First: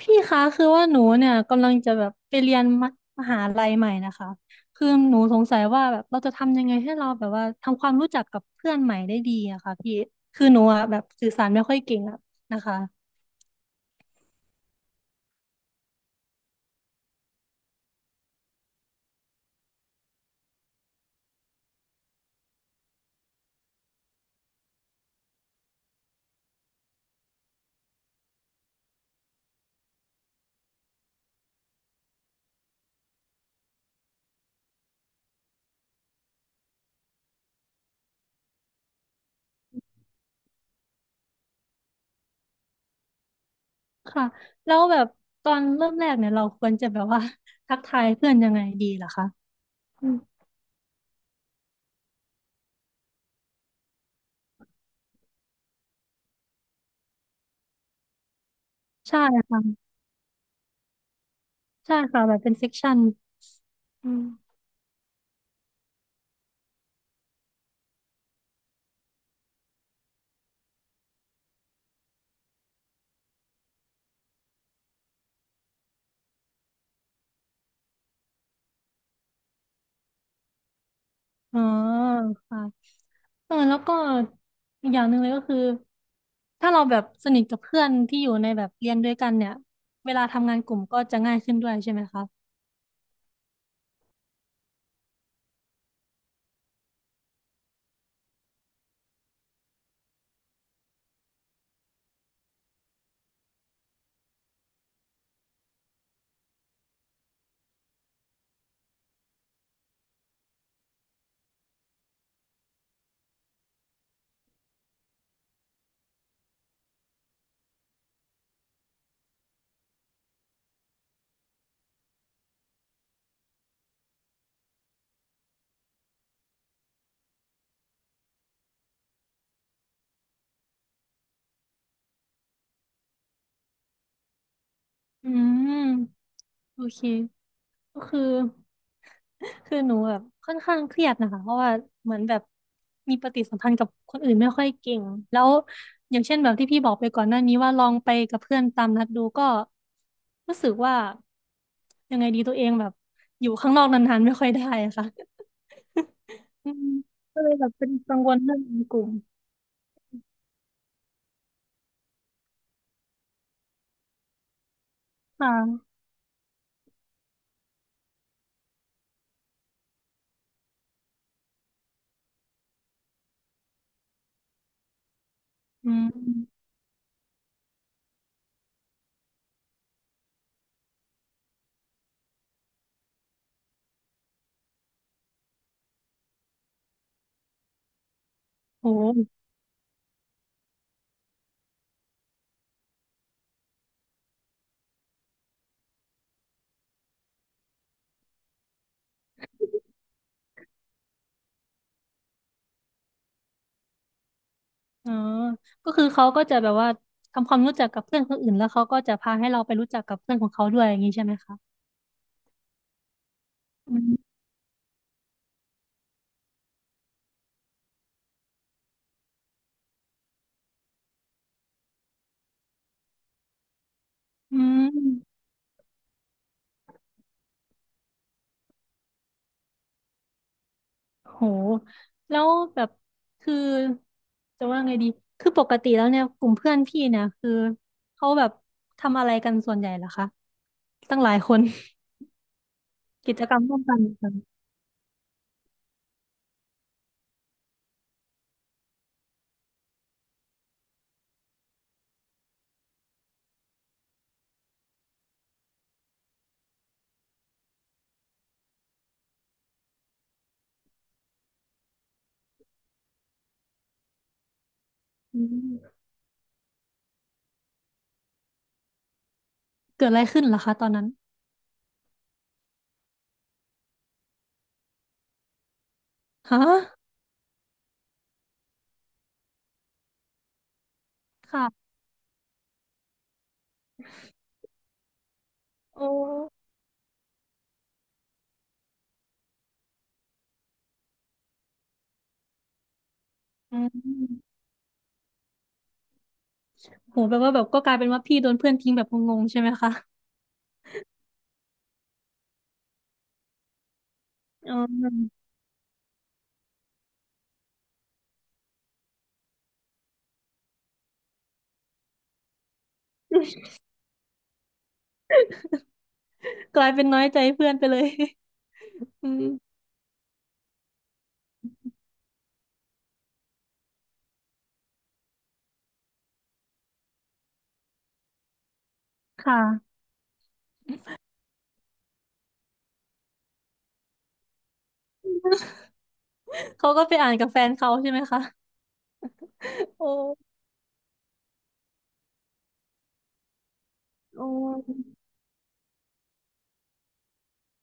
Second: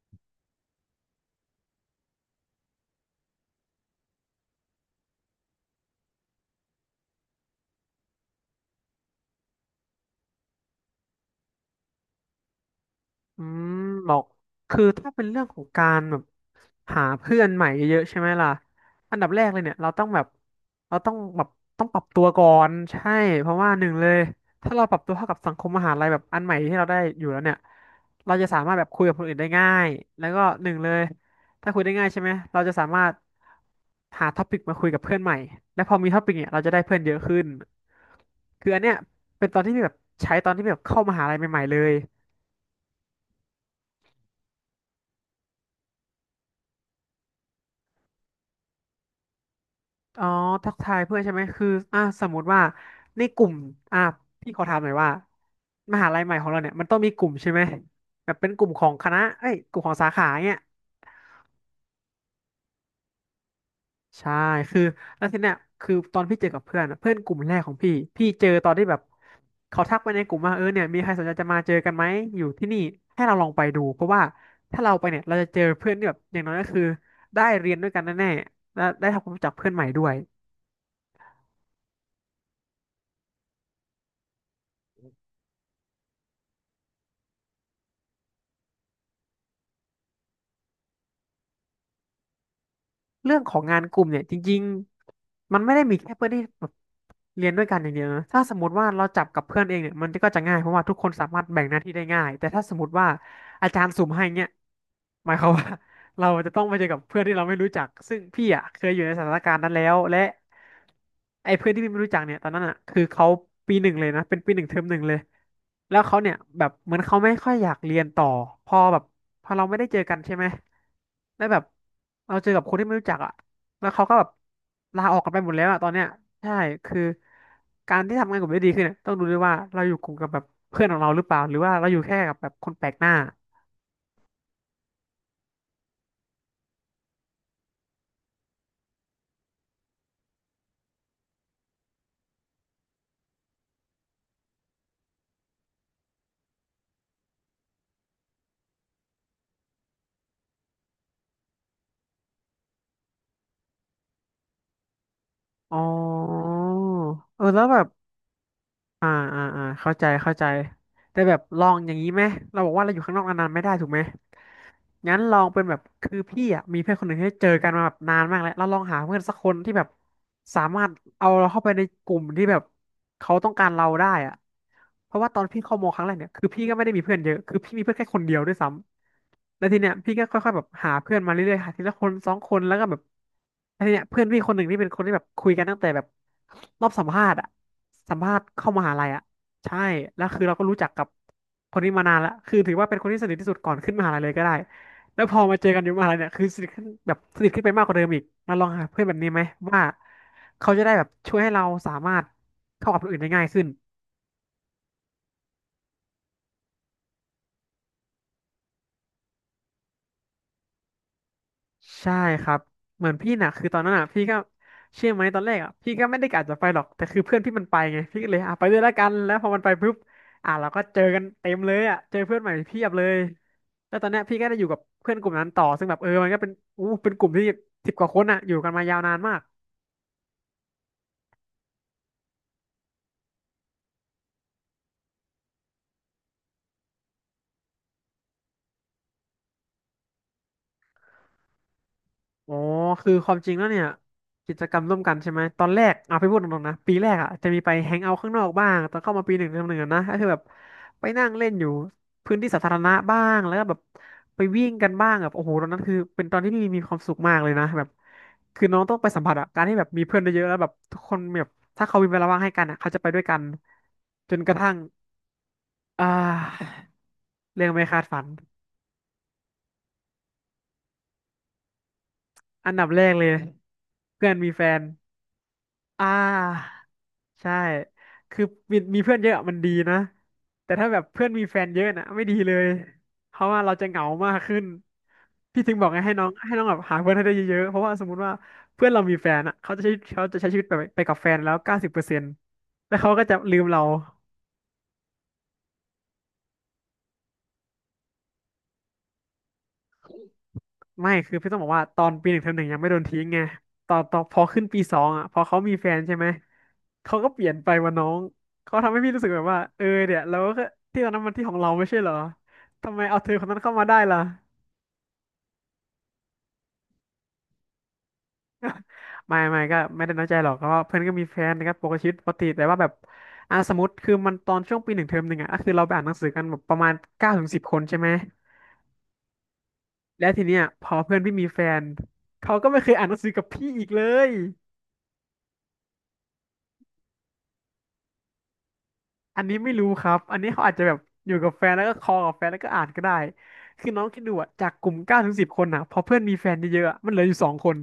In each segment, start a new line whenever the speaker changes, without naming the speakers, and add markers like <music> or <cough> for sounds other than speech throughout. พี่คะคือว่าหนูเนี่ยกำลังจะแบบไปเรียนมมหาลัยใหม่นะคะคือหนูสงสัยว่าแบบเราจะทำยังไงให้เราแบบว่าทำความรู้จักกับเพื่อนใหม่ได้ดีอะค่ะพี่คือหนูอะแบบสื่อสารไม่ค่อยเก่งอะนะคะ
อืมบอกคือถ้าเป็นเรื่องของการแบบหาเพื่อนใหม่เยอะๆใช่ไหมล่ะอันดับแรกเลยเนี่ยเราต้องแบบเราต้องแบบต้องปรับตัวก่อนใช่เพราะว่าหนึ่งเลยถ้าเราปรับตัวเข้ากับสังคมมหาลัยแบบอันใหม่ที่เราได้อยู่แล้วเนี่ยเราจะสามารถแบบคุยกับคนอื่นได้ง่ายแล้วก็หนึ่งเลยถ้าคุยได้ง่ายใช่ไหมเราจะสามารถหาท็อปิกมาคุยกับเพื่อนใหม่และพอมีท็อปิกเนี่ยเราจะได้เพื่อนเยอะขึ้นคืออันเนี้ยเป็นตอนที่แบบใช้ตอนที่แบบเข้ามหาลัยใหม่ๆเลย
ค่ะแล้วแบบตอนเริ่มแรกเนี่ยเราควรจะแบบว่า <laughs> ทักทายเพื่อนยังไงดีล่ะคะอืม
อ๋อทักทายเพื่อนใช่ไหมคืออ่ะสมมติว่าในกลุ่มอ่ะพี่ขอถามหน่อยว่ามหาลัยใหม่ของเราเนี่ยมันต้องมีกลุ่มใช่ไหมแบบเป็นกลุ่มของคณะ
ใช่
เอ้ยก
ค่ะ
ลุ่มของสาขาเนี่ย
ใช่ค่ะแบบเป็นเซกชันอืม
ใช่คือแล้วทีเนี้ยคือตอนพี่เจอกับเพื่อนอะเพื่อนกลุ่มแรกของพี่พี่เจอตอนที่แบบเขาทักไปในกลุ่มว่าเออเนี่ยมีใครสนใจจะมาเจอกันไหมอยู่ที่นี่ให้เราลองไปดูเพราะว่าถ้าเราไปเนี่ยเราจะเจอเพื่อนที่แบบอย่างน้อยก็คือได้เรียนด้วยกันแน่ๆและได้ทำความรู้จักเพื่อนใหม่ด้วย
อ๋อค่ะ เออแล้วก็อีกอย่างหนึ่งเลยก็คือถ้าเราแบบสนิทกับเพื่อนที่อยู่ในแบบเรียนด้วยกันเนี่ยเวลาทำงานกลุ่มก็จะง่ายขึ้นด้วยใช่ไหมคะ
เรื่องของงานกลุ่มเนี่ยจริงๆมันไม่ได้มีแค่เพื่อนที่แบบเรียนด้วยกันอย่างเดียวนะถ้าสมมติว่าเราจับกับเพื่อนเองเนี่ยมันก็จะง่ายเพราะว่าทุกคนสามารถแบ่งหน้าที่ได้ง่ายแต่ถ้าสมมติว่าอาจารย์สุ่มให้เนี่ยหมายความว่า เราจะต้องไปเจอกับเพื่อนที่เราไม่รู้จักซึ่งพี่อ่ะเคยอยู่ในสถานการณ์นั้นแล้วและไอ้เพื่อนที่พี่ไม่รู้จักเนี่ยตอนนั้นอ่ะคือเขาปีหนึ่งเลยนะเป็นปีหนึ่งเทอมหนึ่งเลยแล้วเขาเนี่ยแบบเหมือนเขาไม่ค่อยอยากเรียนต่อพอแบบพอเราไม่ได้เจอกันใช่ไหมแล้วแบบเราเจอกับคนที่ไม่รู้จักอ่ะแล้วเขาก็แบบลาออกกันไปหมดแล้วอ่ะตอนเนี้ยใช่คือการที่ทำงานกลุ่มได้ดีขึ้นเนี่ยต้องดูด้วยว่าเราอยู่กลุ่มกับแบบเพื่อนของเราหรือเปล่าหรือว่าเราอยู่แค่กับแบบคนแปลกหน้า
อืมโอเคก็คือ <laughs> คือหนูแบบค่อนข้างเครียดนะคะเพราะว่าเหมือนแบบมีปฏิสัมพันธ์กับคนอื่นไม่ค่อยเก่งแล้วอย่างเช่นแบบที่พี่บอกไปก่อนหน้านี้ว่าลองไปกับเพื่อนตามนัดดูก็รู้สึกว่ายังไงดีตัวเองแบบอยู่ข้างนอกนานๆไม่ค่อยได้อะค่ะ
อ๋อ
อืมก็
เออ
เลย
แล้ว
แบบ
แบบ
เป็นกังวลเรื่องในกลุ่
อ่า
ม
เข้าใจเข้าใจ แต่แบบลองอย่างนี้ไหม เราบอกว่าเราอยู่ข้างนอกนานๆไม่ได้ถูกไหมงั้นลอ
ค
งเป็นแบบ
่ะ
คือพี่อ่ะมีเพื่อนคนหนึ่งที่เจอกันมาแบบนานมากแล้วเราลองหาเพื่อนสักคนที่แบบสามารถเอาเราเข้าไปในกลุ่มที่แบบเขาต้องการเราได้อ่ะเพราะว่าตอนพี่เข้าโมอ
อื
ครั้งแรกเนี่ยคือพี่
ม
ก็ไม่ได้มีเพื่อนเยอะคือพี่มีเพื่อนแค่คนเดียวด้วยซ้ำแล้วทีเนี้ยพี่ก็ค่อยๆแบบหาเพื่อนมาเรื่อยๆหาทีละคนสองคนแล้วก็แบบแล้วทีเนี้ยเพื่อนพี่คนหนึ่งที่เป็นคนที่แบบคุยกันตั้งแต่แบบรอบสัมภาษณ์อ่ะสัมภาษณ์เข้ามหาลัยอ่ะ
โห
ใช่แล้วคือเราก็รู้จักกับคนนี้มานานแล้วคือถือว่าเป็นคนที่สนิทที่สุดก่อนขึ้นมหาลัยเลยก็ได้แล้วพอมาเจอกันอยู่มหาลัยเนี่ยคือสนิทขึ้นแบบสนิทขึ้นไปมากกว่าเดิมอีกมาลองหาเพื่อนแบบนี้ไหมว่าเขาจะได้แบบช่วยให้เราสามารถเข้ากับคนอื่นได้ง่ายขึ้น
อ๋อก็คือเขาก็จะแบบว่าทำความรู้จักกับเพื่อนคนอื่นแล้วเขาก็จะพาให้เราไปรู้จักกับเพื่อนของเขาด้วยอย่างนี้ใช่ไหมคะ
ใช่ครับเหมือนพี่น่ะคือตอนนั้
อื
นอ่ะ
ม
พี่ก็เชื่อไหมตอนแรกอ่ะพี่ก็ไม่ได้กะจะไปหรอกแต่คือเพื่อนพี่มันไปไงพี่ก็เลยอ่ะไปด้วยแล้วกันแล้วพอมันไปปุ๊บอ่ะเราก็เจอกันเต็มเลยอ่ะเจอเพื่อนใหม่เพียบเลยแล้วตอนเนี้ยพี่ก็ได้
อื
อยู่กับ
ม
เพื่อนกลุ่มนั้นต่อซึ่งแบบเออมันก็เป็นอู้เป็นกลุ่มที่สิบกว่าคนอ่ะอยู่กันมายาวนานมาก
โหแล้วแบบคือจะว่าไงดีคือปกติแล้วเนี่ยกลุ่มเพื่อนพี่เนี่ยคือเขาแบบทำอะไรกันส่วนใหญ่เหรอคะตั้งหลายคน
อ๋อคือ
<laughs>
ค
กิ
วาม
จ
จริ
ก
ง
รรม
แล้ว
ร่ว
เนี่
ม
ย
กันเหรอ
กิจกรรมร่วมกันใช่ไหมตอนแรกเอาไปพูดตรงๆนะปีแรกอ่ะจะมีไปแฮงเอาท์ข้างนอกบ้างตอนเข้ามาปีหนึ่งเทอมหนึ่งอะนะก็คือแบบไปนั่งเล่นอยู่พื้นที่สาธารณะบ้างแล้วก็แบบไปวิ่งกันบ้างแบบโอ้โหตอนนั้นคือเป็นตอนที่พี่มีความสุขมากเลยนะแบบคือน้องต้องไปสัมผัสอะการที่แบบมีเพื่อนเยอะๆแล้วแบบทุกคนแบบถ้าเขามีเวลาว่างให้กันอะเขาจะไปด้วยกันจนกระทั่ง
อืม
อ่าเรื่องไม่คาดฝัน
เกิดอะไรขึ้นเหรอคะตอนนั้น
อันดับแรกเลยเพื่อนมีแฟนอ่
ฮะ
า ใช่ คือมีเพื่อนเยอะมันดีนะแต่ถ้าแบบเพื่อนมีแฟนเยอะ
ค่ะ
นะไม่ดีเลยเพราะว่าเราจะเหงามากขึ้นพี่ถึงบอกไง
โอ้
ให้น้องแบบหาเพื่อนให้ได้เยอะๆเพราะว่าสมมติว่าเพื่อนเรามีแฟนอ่ะเขาจะใช้ชีวิตไปกับแฟนแล้ว90%แล้วเขาก็จะลืม
อื
เรา
มโหแปลว่าแบบก็กลายเป็นว่าพี่โดนเพื่อนทิ้งแบบงงๆใช่ไหมคะ
ไม่คือพี่ต้องบอกว่าตอนปีหนึ่งเทอมหนึ่งยังไม่โดนทิ้งไงตอนพอขึ้น
อ๋
ปีสองอ่ะพอ
อ
เขามีแฟนใช่ไหม เขาก็เปลี่ยนไปว่าน้องเขาทำให้พี่รู้สึกแบบว่าเออเนี่ยเราก็ที่ตอนนั้นมันที่ของเราไม่ใช่เหรอทำไมเอาเธอคนนั้นเข้ามาได้ล่ะ
กลายเป็นน้อยใจเพื่อนไปเลยอื
ไม่ไม่
ม
ก็ไม่ได้น้อยใจหรอกเพราะว่าเพื่อนก็มีแฟนนะครับปกติชีวิตปกติแต่ว่าแบบอ่ะสมมติคือมันตอนช่วงปีหนึ่งเทอมหนึ่งอ่ะก็คือเราไปอ่านหนังสือกันแบบประมาณเก้าถึงสิบคนใช่ไหม
ค่ะ
แล้วทีเนี้ยพอเพื่อนพี่มีแฟนเขาก็ไม่เคยอ่านหนังสือกับพี่อีกเลย
เขาก็ไปอ่านกับแฟนเขาใช่ไหมคะ
อันนี้ไม่รู้ค
โอ
รับ อันนี้
้
เขาอาจจะแบบอยู่กับแฟนแล้วก็คอลกับแฟนแล้วก็อ่านก็ได้คือน้องคิดดูอะ
โอ้
จากกลุ่มเก้าถึงสิบคนอะพอเพื่อนมีแฟนเยอะๆอะมันเหลืออยู่2 คน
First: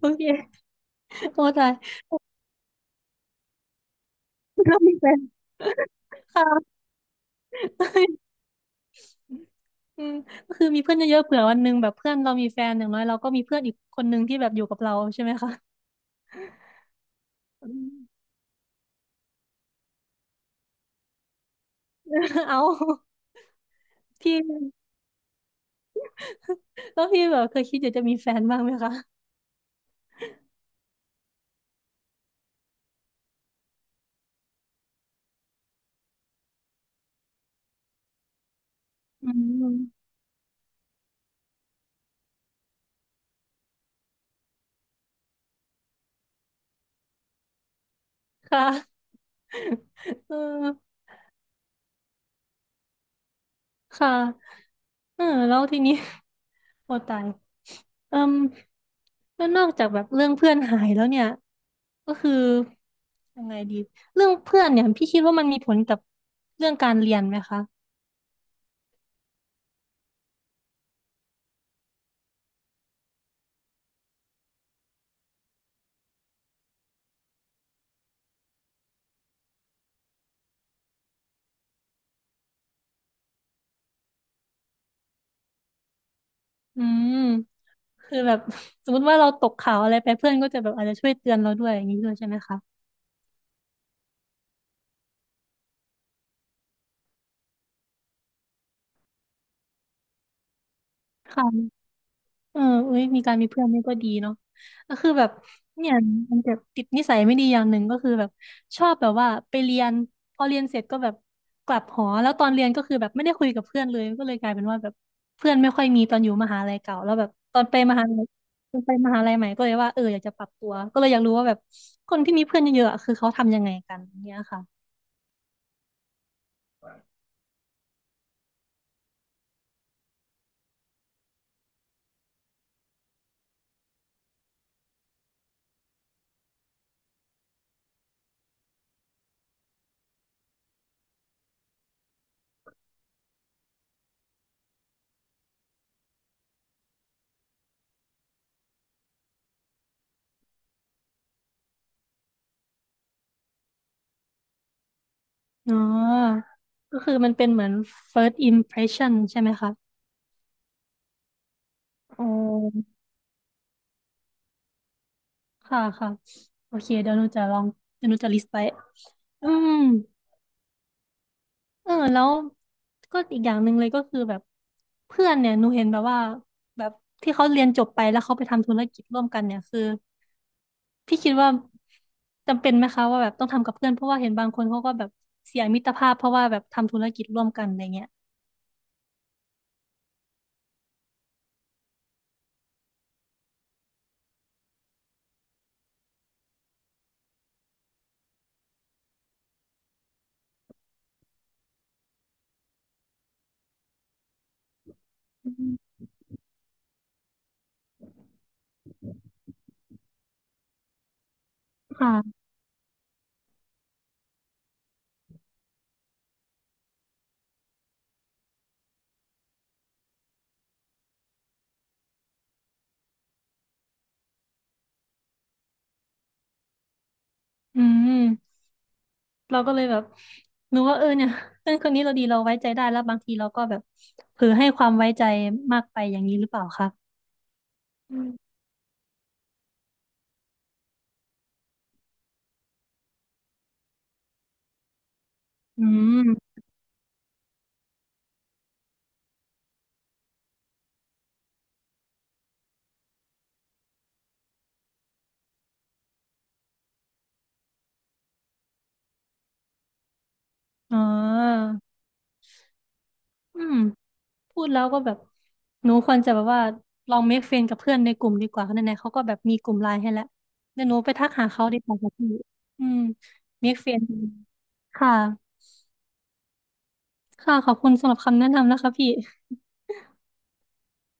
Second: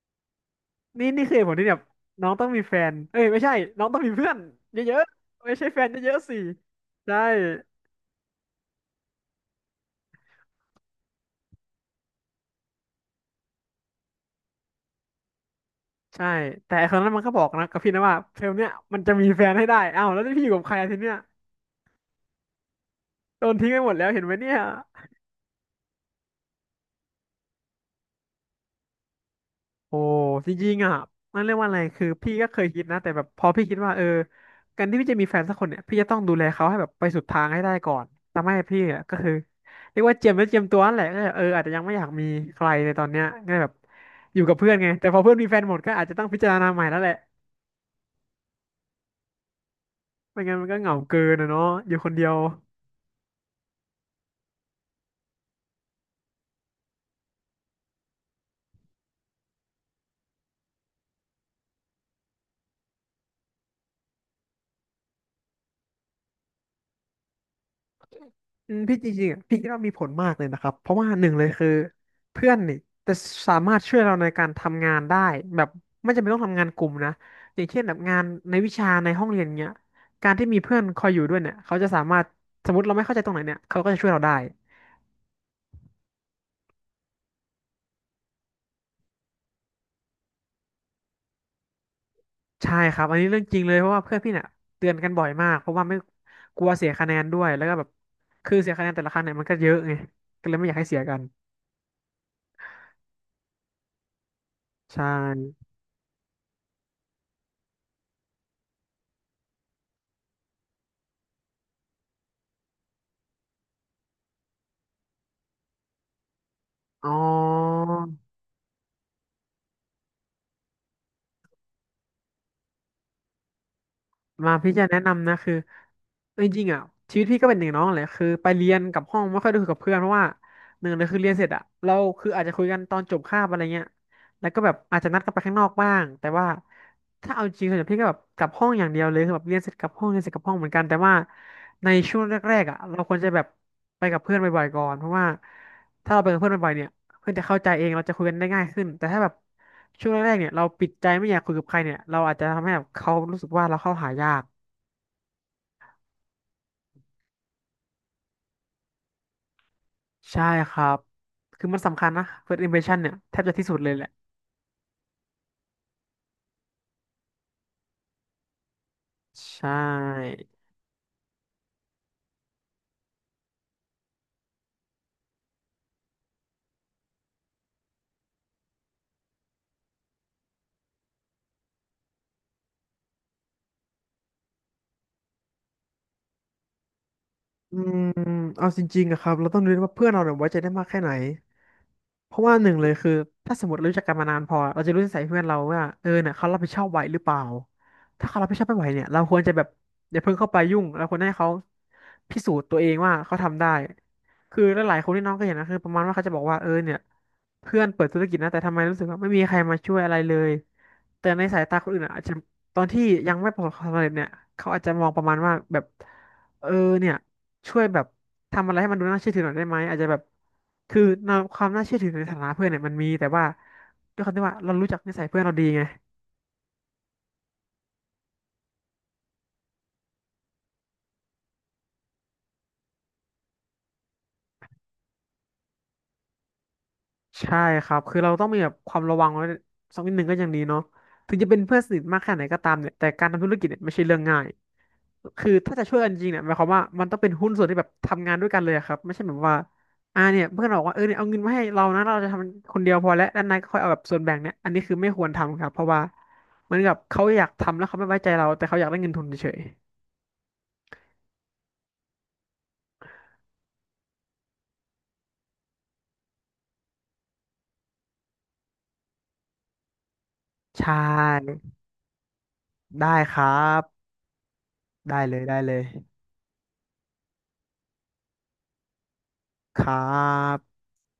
โอเค
นี่คือเห
โอ้
ตุผลที่
ตาย
แบบน้องต้องมีแฟนเอ้ยไม่ใช่น้องต้องมีเพื่อน
เรา
เย
มี
อะ
แฟน
ๆไม่ใช่แฟนเยอะๆสิ
ค่ะ
ใช่
<laughs> อืมก็คือมีเพื่อนเยอะๆเผื่อวันหนึ่งแบบเพื่อนเรามีแฟนอย่างน้อยเราก็มีเพื่อนอีกคนหนึ่งที่แบบอยู่กับเราใช่ไหมคะ
ใช่แต่ไอ้คนนั้นมันก็บอกนะ
อื
กับ
ม
พี่นะว่าเทอมเนี้ยมันจะมีแฟนให้ได้อ้าวแล้วที่พี่อยู่กับใครอาทีเนี้ย
<laughs> เอา
โดนทิ้งไปหมดแล้วเห็นไหม
พี่
เนี่ย
แล้วพี่แบบเคยคิดอยากจะมีแฟนบ้างไหมคะ
โอ้จริงๆอ่ะนั่นเรียกว่าอะไรคือพี่ก็เคยคิดนะแต่แบบพอพี่คิดว่าเออการที่พี่จะมีแฟนสักคนเนี่ยพี่จะต้องดูแลเขาให้แบบไปสุดทางให้ได้ก่อนทำให้พี่อ่ะก็
อื
คือ
ม
เรียกว่าเจียมแล้วเจียมตัวนั่นแหละก็เลยเอออาจจะยังไม่อยากมีใครในตอนเนี้ยก็เลยแบบอยู่กับเพื่อนไงแต่พอเพื่อนมีแฟนหมดก็อาจจะต้องพิจารณาใหม่แล้วแหละ
ค่ะเ
ไม่งั้นมันก็เห
อ
งา
อ
เกินนะเนาะอยู่คนเดียว
ค่ะ เออแล้วทีนี้ <laughs> โอตายเอิ่มแล้วนอกจากแบบเรื่องเพื่อนหายแล้วเนี่ยก็คือยังไงดีเรื่องเพื่อนเนี่ยพี่คิดว่ามันมีผลกับเรื่องการเรียนไหมคะ
อืมพี่จริงๆอ่ะพี่คิดว่ามีผลมากเลยนะครับเพราะว่าหนึ่งเลยคือเพื่อนนี่จะสามารถช่วยเราในการทำงานได้แบบไม่จำเป็นต้องทำงานกลุ่มนะอย่างเช่นแบบงานในวิชาในห้องเรียนเนี้ยการที่มีเพื่อนคอยอยู่ด้วยเนี่ยเขาจะสามารถสมมติเราไม่เข้าใจตรงไหนเนี่ยเขาก็จะช่วยเราได้
อืมคือแบบ <laughs> สมมติว่าเราตกข่าวอะไรไปเพื่อนก็จะแบบอาจจะช่วยเตือนเราด้วยอย่างนี้ด้วยใช่ไหมคะ
ใช่ครับอันนี้เรื่องจริงเลยเพราะว่าเพื่อนพี่เนี่ยเตือนกันบ่อยมากเพราะว่าไม่กลัวเสียคะแนนด้วยแล้วก็แบบคือเสียคะแนนแต่ละครั้งเนี่ยมันก็เยอะไงก็เลยไม่อยากให้เสียกัน
ค่ะ เออเอ้ยมีการมีเพื่อนนี่ก็ดีเนาะก็
ใช่
คือแบบเนี่ยมันจะติดนิสัยไม่ดีอย่างหนึ่งก็คือแบบชอบแบบว่าไปเรียนพอเรียนเสร็จก็แบบกลับหอแล้วตอนเรียนก็คือแบบไม่ได้คุยกับเพื่อนเลยก็เลยกลายเป็นว่าแบบเพื่อนไม่ค่อยมีตอนอยู่มหาลัยเก่า
อ๋
แล้
อ
วแบบตอนไปมหาลัยตอนไปมหาลัยใหม่ก็เลยว่าเอออยากจะปรับตัวก็เลยอยากรู้ว่าแบบคนที่มีเพื่อนเยอะๆอะคือเขาทำยังไงกันเนี่ย
มา
ค่ะ
พี่จะแนะนำนะคือเอาจริงๆอ่ะชีวิตพี่ก็เป็นหนึ่งน้องแหละคือไปเรียนกับห้องไม่ค่อยได้คุยกับเพื่อนเพราะว่าหนึ่งเลยคือเรียนเสร็จอ่ะเราคืออาจจะคุยกันตอนจบคาบอะไรเงี้ยแล้วก็แบบอาจจะนัดกันไปข้างนอกบ้างแต่ว่าถ้าเอาจริงส่วนใหญ่พี่ก็แบบกลับห้องอย่างเดียวเลยคือแบบเรียนเสร็จกลับห้องเรียนเสร็จกลับห้องเหมือนกันแต่ว่าในช่วงแรกๆอ่ะเราควรจะแบบไปกับเพื่อนบ่อยๆก่อนเพราะว่าถ้าเราไปกับเพื่อนบ่อยๆเนี่ยเพื่อนจะเข้าใจเองเราจะคุยกันได้ง่ายขึ้นแต่ถ้าแบบ ช่วงแรกๆเนี่ยเราปิดใจไม่อยากคุยกับใครเนี่ยเราอาจจะทำให้แบบเขารู้สึกว่าเราเข้าหายาก
อ๋อก็คือมันเป็นเหมือน first impression ใช่ไหมคะ
ใช่ครับคือมันสำคัญ
อ๋
นะ
อ
first impression เนี่ยแทบจะที่สุดเลยแหละ
ค่ะค่ะโอเคเดี๋ยวหนูจะลองเดี๋ยวหนูจะลิสต์ไปอื
ใช่
มเออแล้วก็อีกอย่างหนึ่งเลยก็คือแบบเพื่อนเนี่ยหนูเห็นแบบว่าแบบที่เขาเรียนจบไปแล้วเขาไปทำธุรกิจร่วมกันเนี่ยคือพี่คิดว่าจำเป็นไหมคะว่าแบบต้องทำกับเพื่อนเพราะว่าเห็นบางคนเขาก็แบบเสียมิตรภาพเพราะว่าแบบทำธุรกิจร่วมกันอะ
อื
ไร
ม
เงี้ย
เอาจริงๆอะครับเราต้องดูด้วยว่าเพื่อนเราเนี่ยไว้ใจได้มากแค่ไหนเพราะว่าหนึ่งเลยคือถ้าสมมติรู้จักกันมานานพอเราจะรู้นิสัยเพื่อนเราว่าเออเนี่ยเขารับผิดชอบไหวหรือเปล่าถ้าเขารับผิดชอบไม่ไหวเนี่ยเราควรจะแบบอย่าเพิ่งเข้าไปยุ่งเราควรให้เขาพิสูจน์ตัวเองว่าเขาทำได้คือหลายๆคนที่น้องก็
อื
เห็นนะคือ
ม
ประมาณว่าเขาจะบอกว่าเออเนี่ยเพื่อนเปิดธุรกิจนะแต่ทำไมรู้สึกว่าไม่มีใครมาช่วยอะไรเลยแต่ในสายตาคนอื่นอะอาจจะ
ค่ะ
ตอนที่ยังไม่ประสบความสำเร็จเนี่ยเขาอาจจะมองประมาณว่าแบบเออเนี่ย ช่วยแบบทำอะไรให้มันดูน่าเชื่อถือหน่อยได้ไหมอาจจะแบบคือในความน่าเชื่อถือในฐานะเพื่อนเนี่ยมันมีแต่ว่าด้วยความที่ว่าเรารู้จักนิสัยเพื่อนเราดีไง
อืมเราก็เลยแบบหนูว่าเออเนี่ยเพื่อนคนนี้เราดีเราไว้ใจได้แล้วบางทีเราก็แบบเผลอให้ความไว้ใจมากไปอย่างนี้หรือเปล่าคะ
ใช่ครับ
อื
คือเราต้อง
ม
มีแบบความระวังไว้สักนิดหนึ่งก็ยังดีเนาะถึงจะเป็นเพื่อนสนิทมากแค่ไหนก็ตามเนี่ยแต่การทำธุรกิจเนี่ยไม่ใช่เรื่องง่าย คือถ้าจะ
อื
ช่วยกันจริงเนี่ยหมา
ม
ยความว่ามันต้องเป็นหุ้นส่วนที่แบบทำงานด้วยกันเลยอะครับไม่ใช่แบบว่าอ่าเนี่ยเพื่อนบอกว่าเออเนี่ยเอาเงินมาให้เรานะเราจะทำคนเดียวพอแล้วด้านในก็ค่อยเอาแบบส่วนแบ่งเนี่ยอันนี้คือไม่ควรทำครับเพราะว่าเหมือนกับเขาอยากทำแล้วเขาไม่ไว้ใจเราแต่เขาอยากได้เงินทุนเฉย
อ๋ออืม พูดแล้วก็แบบ หนูควรจะแบบว่าลองเมคเฟรนกับเพื่อนในกลุ่มดีกว่าเพราะไหนๆเขาก็แบบมีกลุ่มไลน์ให้แล้ว
ๆใช
เดี๋ยวหนูไปทักหา
่
เขาดีกว่าค่ะพี่ อืม
ได้ครั
เมค
บ
เฟรนค่ะ
ได้เลยได้เลย
ค่ะ ขอบคุณสำหรับคำแนะนำนะคะพี่
ครับ